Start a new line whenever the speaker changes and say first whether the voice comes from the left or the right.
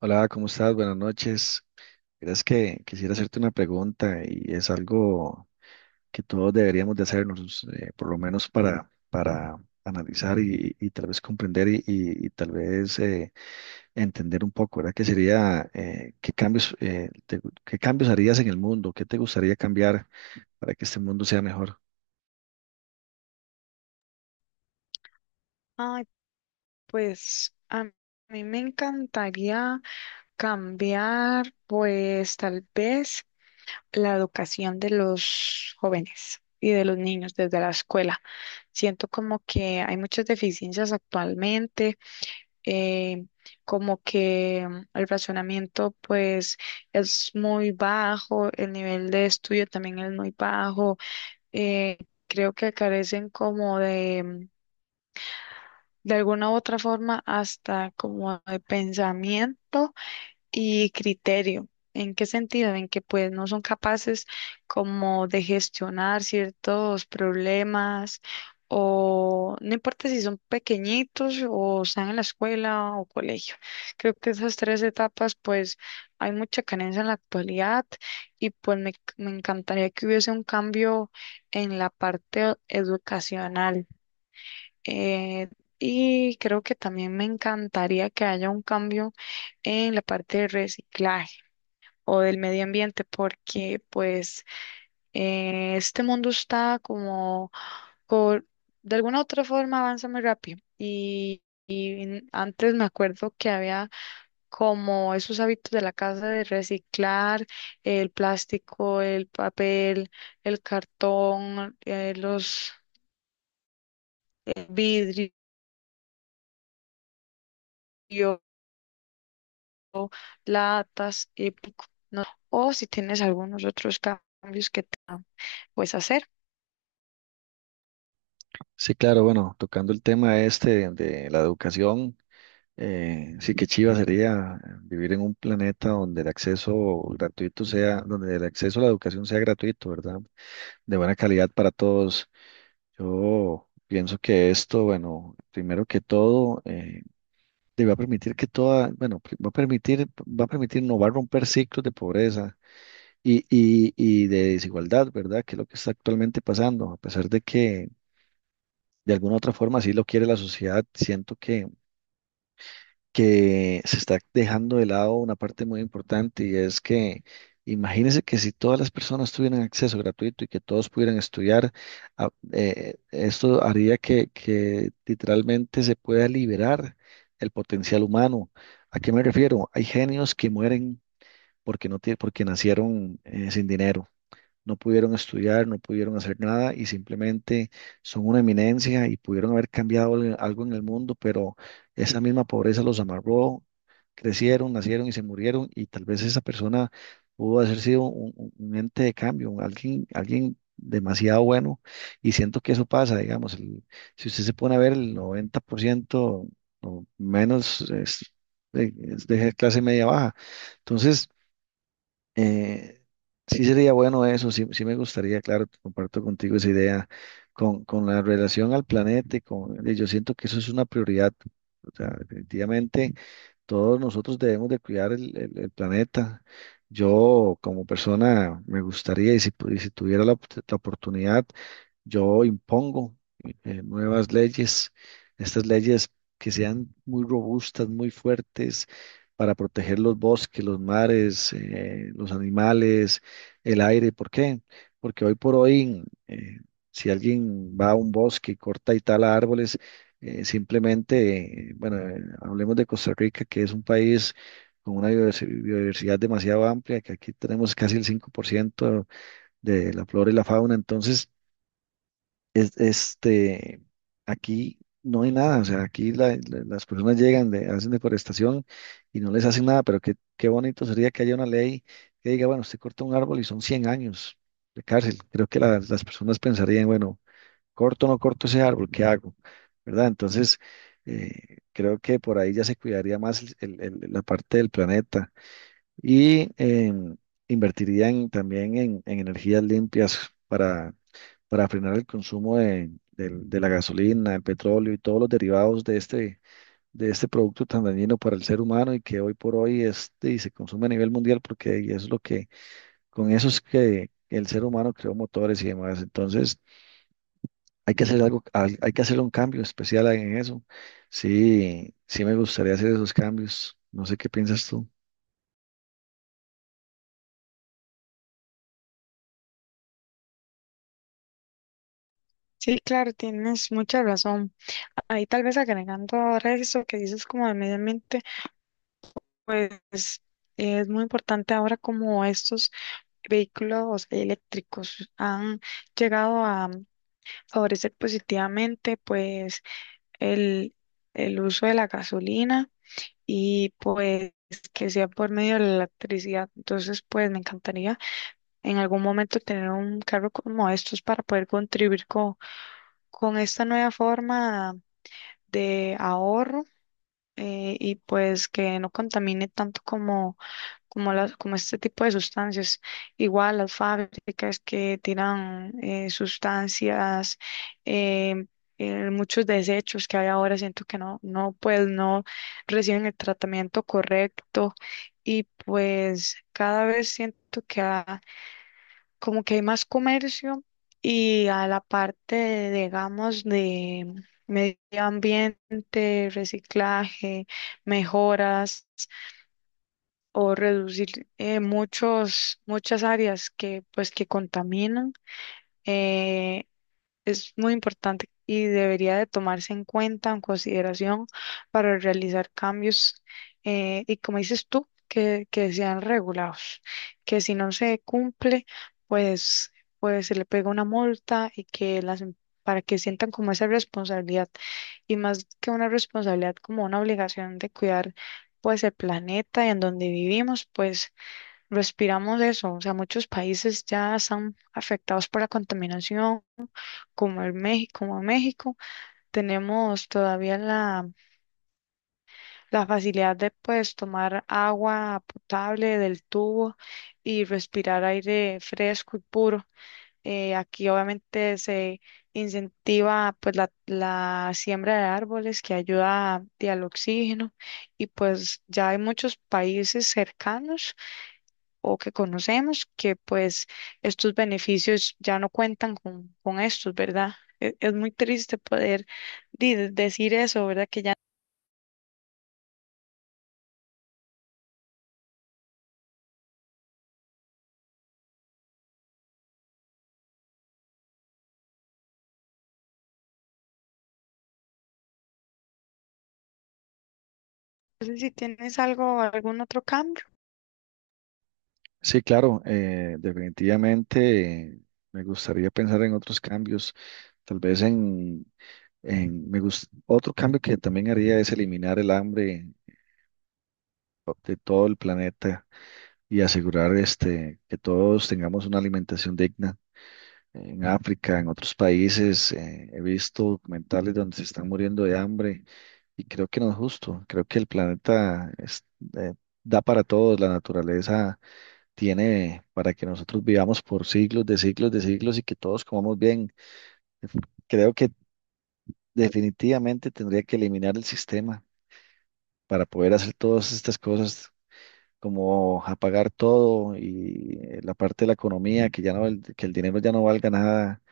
right: Hola, ¿cómo estás? Buenas noches. Verás que quisiera hacerte una pregunta y es algo que todos deberíamos de hacernos, por lo menos para analizar y tal vez comprender y tal vez entender un poco, ¿verdad? Que sería, ¿qué cambios, te qué cambios harías en el mundo? ¿Qué te gustaría cambiar para que este mundo sea mejor?
left: Ay, pues a mí me encantaría cambiar, pues tal vez la educación de los jóvenes y de los niños desde la escuela. Siento como que hay muchas deficiencias actualmente, eh, como que el razonamiento pues es muy bajo, el nivel de estudio también es muy bajo, eh, creo que carecen como de alguna u otra forma hasta como de pensamiento y criterio. ¿En qué sentido? En que pues no son capaces como de gestionar ciertos problemas o no importa si son pequeñitos o están en la escuela o colegio. Creo que esas tres etapas pues hay mucha carencia en la actualidad y pues me encantaría que hubiese un cambio en la parte educacional. Eh, y creo que también me encantaría que haya un cambio en la parte de reciclaje o del medio ambiente, porque pues este mundo está como, por- de alguna u otra forma avanza muy rápido. Y antes me acuerdo que había como esos hábitos de la casa de reciclar el plástico, el papel, el cartón, los vidrios latas, y pico, ¿no? O si tienes algunos otros cambios que te puedes hacer.
right: Sí, claro, bueno, tocando el tema este de la educación. Sí, que chiva sería vivir en un planeta donde el acceso gratuito sea, donde el acceso a la educación sea gratuito, ¿verdad? De buena calidad para todos. Yo pienso que esto, bueno, primero que todo, te va a permitir que toda, bueno, va a permitir, no va a romper ciclos de pobreza y de desigualdad, ¿verdad? Que es lo que está actualmente pasando, a pesar de que de alguna otra forma sí lo quiere la sociedad, siento que se está dejando de lado una parte muy importante y es que imagínense que si todas las personas tuvieran acceso gratuito y que todos pudieran estudiar, esto haría que literalmente se pueda liberar el potencial humano. ¿A qué me refiero? Hay genios que mueren porque nacieron sin dinero, no pudieron estudiar, no pudieron hacer nada y simplemente son una eminencia y pudieron haber cambiado algo en el mundo, pero esa misma pobreza los amarró, crecieron, nacieron y se murieron y tal vez esa persona pudo haber sido un ente de cambio, alguien demasiado bueno y siento que eso pasa, digamos, si usted se pone a ver el 90% o menos es, de clase media baja. Entonces, eh, sí sería bueno eso, sí, sí me gustaría, claro, comparto contigo esa idea con la relación al planeta y con, y yo siento que eso es una prioridad. O sea, definitivamente todos nosotros debemos de cuidar el planeta. Yo como persona me gustaría, y si tuviera la, la oportunidad, yo impongo nuevas leyes, estas leyes que sean muy robustas, muy fuertes para proteger los bosques, los mares, los animales, el aire. ¿Por qué? Porque hoy por hoy, si alguien va a un bosque y corta y tala árboles, simplemente, bueno, hablemos de Costa Rica, que es un país con una biodiversidad demasiado amplia, que aquí tenemos casi el 5% de la flora y la fauna. Entonces, este, aquí no hay nada, o sea, aquí las personas llegan, de, hacen deforestación y no les hacen nada, pero qué, qué bonito sería que haya una ley que diga, bueno, usted corta un árbol y son 100 años de cárcel. Creo que las personas pensarían, bueno, corto o no corto ese árbol, ¿qué hago? ¿Verdad? Entonces, creo que por ahí ya se cuidaría más la parte del planeta y invertiría también en energías limpias, para, para frenar el consumo de la gasolina, el petróleo y todos los derivados de este producto tan dañino para el ser humano y que hoy por hoy y se consume a nivel mundial porque y es lo que, con eso es que el ser humano creó motores y demás. Entonces, hay que hacer algo, hay que hacer un cambio especial en eso. Sí, sí me gustaría hacer esos cambios. No sé qué piensas tú.
left: Sí, claro, tienes mucha razón. Ahí tal vez agregando ahora eso que dices como de medio ambiente, pues es muy importante ahora como estos vehículos eléctricos han llegado a favorecer positivamente pues el, el uso de la gasolina y pues que sea por medio de la electricidad. Entonces, pues me encantaría en algún momento tener un cargo como estos para poder contribuir con esta nueva forma de ahorro y pues que no contamine tanto como, como, las, como este tipo de sustancias. Igual las fábricas que tiran sustancias, eh, muchos desechos que hay ahora, siento que no, no, pues no reciben el tratamiento correcto y pues cada vez siento que ha como que hay más comercio y a la parte, de, digamos, de medio ambiente, reciclaje, mejoras o reducir muchas áreas que pues que contaminan. eh, es muy importante y debería de tomarse en cuenta, en consideración, para realizar cambios y como dices tú, que sean regulados, que si no se cumple, pues, pues se le pega una multa y que las. Para que sientan como esa responsabilidad y más que una responsabilidad, como una obligación de cuidar pues el planeta y en donde vivimos, pues respiramos eso. O sea, muchos países ya están afectados por la contaminación como el México, como a México, tenemos todavía la facilidad de pues tomar agua potable del tubo y respirar aire fresco y puro. Aquí obviamente se incentiva pues la siembra de árboles que ayuda a- al oxígeno y pues ya hay muchos países cercanos o que conocemos, que pues estos beneficios ya no cuentan con estos, ¿verdad? E- Es muy triste poder di- decir eso, ¿verdad? Que ya no sé si tienes algo, algún otro cambio.
right: Sí, claro, definitivamente me gustaría pensar en otros cambios, tal vez en me gus- otro cambio que también haría es eliminar el hambre de todo el planeta y asegurar este, que todos tengamos una alimentación digna. En África, en otros países, he visto documentales donde se están muriendo de hambre y creo que no es justo, creo que el planeta eh, da para todos, la naturaleza tiene para que nosotros vivamos por siglos de siglos de siglos y que todos comamos bien. Creo que definitivamente tendría que eliminar el sistema para poder hacer todas estas cosas, como apagar todo y la parte de la economía, que ya no, que el dinero ya no valga nada,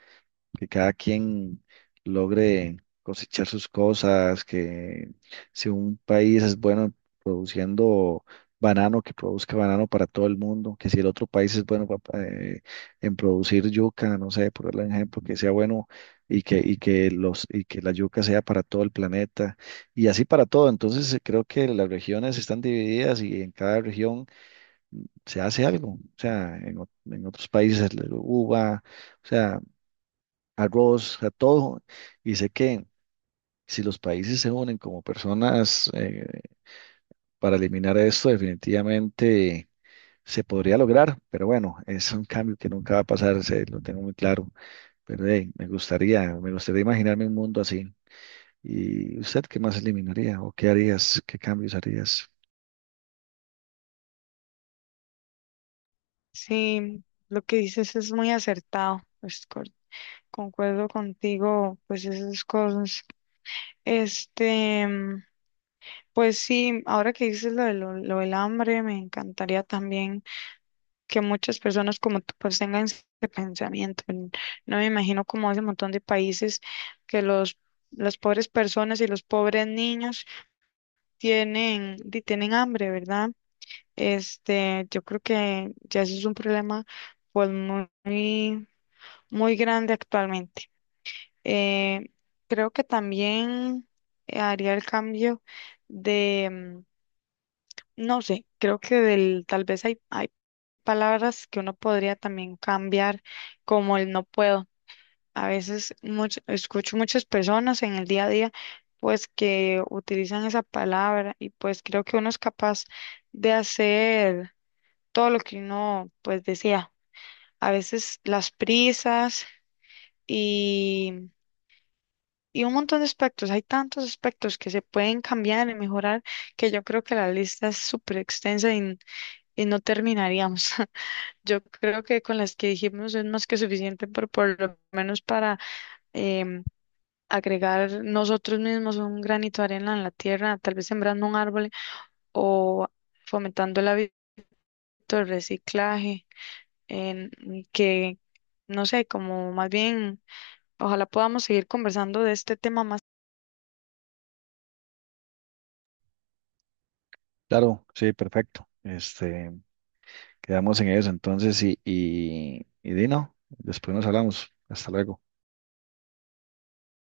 right: que cada quien logre cosechar sus cosas, que si un país es bueno produciendo banano, que produzca banano para todo el mundo, que si el otro país es bueno en producir yuca, no sé, por darle un ejemplo, que sea bueno y que la yuca sea para todo el planeta y así para todo. Entonces creo que las regiones están divididas y en cada región se hace algo. O sea, en otros países es la uva, o sea arroz, a todo. Y sé que si los países se unen como personas para eliminar esto, definitivamente se podría lograr. Pero bueno, es un cambio que nunca va a pasar, se, lo tengo muy claro. Pero hey, me gustaría imaginarme un mundo así. ¿Y usted qué más eliminaría o qué harías? ¿Qué cambios harías?
left: Sí, lo que dices es muy acertado, pues, co- concuerdo contigo, pues esas cosas. Este, mm, pues sí, ahora que dices lo, de lo del hambre, me encantaría también que muchas personas como tú pues tengan ese pensamiento. N- No me imagino como ese montón de países que los las pobres personas y los pobres niños tienen di- tienen hambre, ¿verdad? Este, yo creo que ya eso es un problema pues muy muy grande actualmente. Eh, Creo que también haría el cambio de mm, no sé, creo que del, tal vez hay, palabras que uno podría también cambiar, como el no puedo. A veces much- escucho muchas personas en el día a día, pues que utilizan esa palabra y pues creo que uno es capaz de hacer todo lo que uno pues desea. A veces las prisas y, y un montón de aspectos. Hay tantos aspectos que se pueden cambiar y mejorar que yo creo que la lista es súper extensa y no terminaríamos. Yo creo que con las que dijimos es más que suficiente, por lo menos para em, agregar nosotros mismos un granito de arena en la tierra, tal vez sembrando un árbol o fomentando el hábito del reciclaje, en que, no sé, como más bien, ojalá podamos seguir conversando de este tema.
right: Claro, sí, perfecto. Este, quedamos en eso entonces y Dino, después nos hablamos. Hasta luego.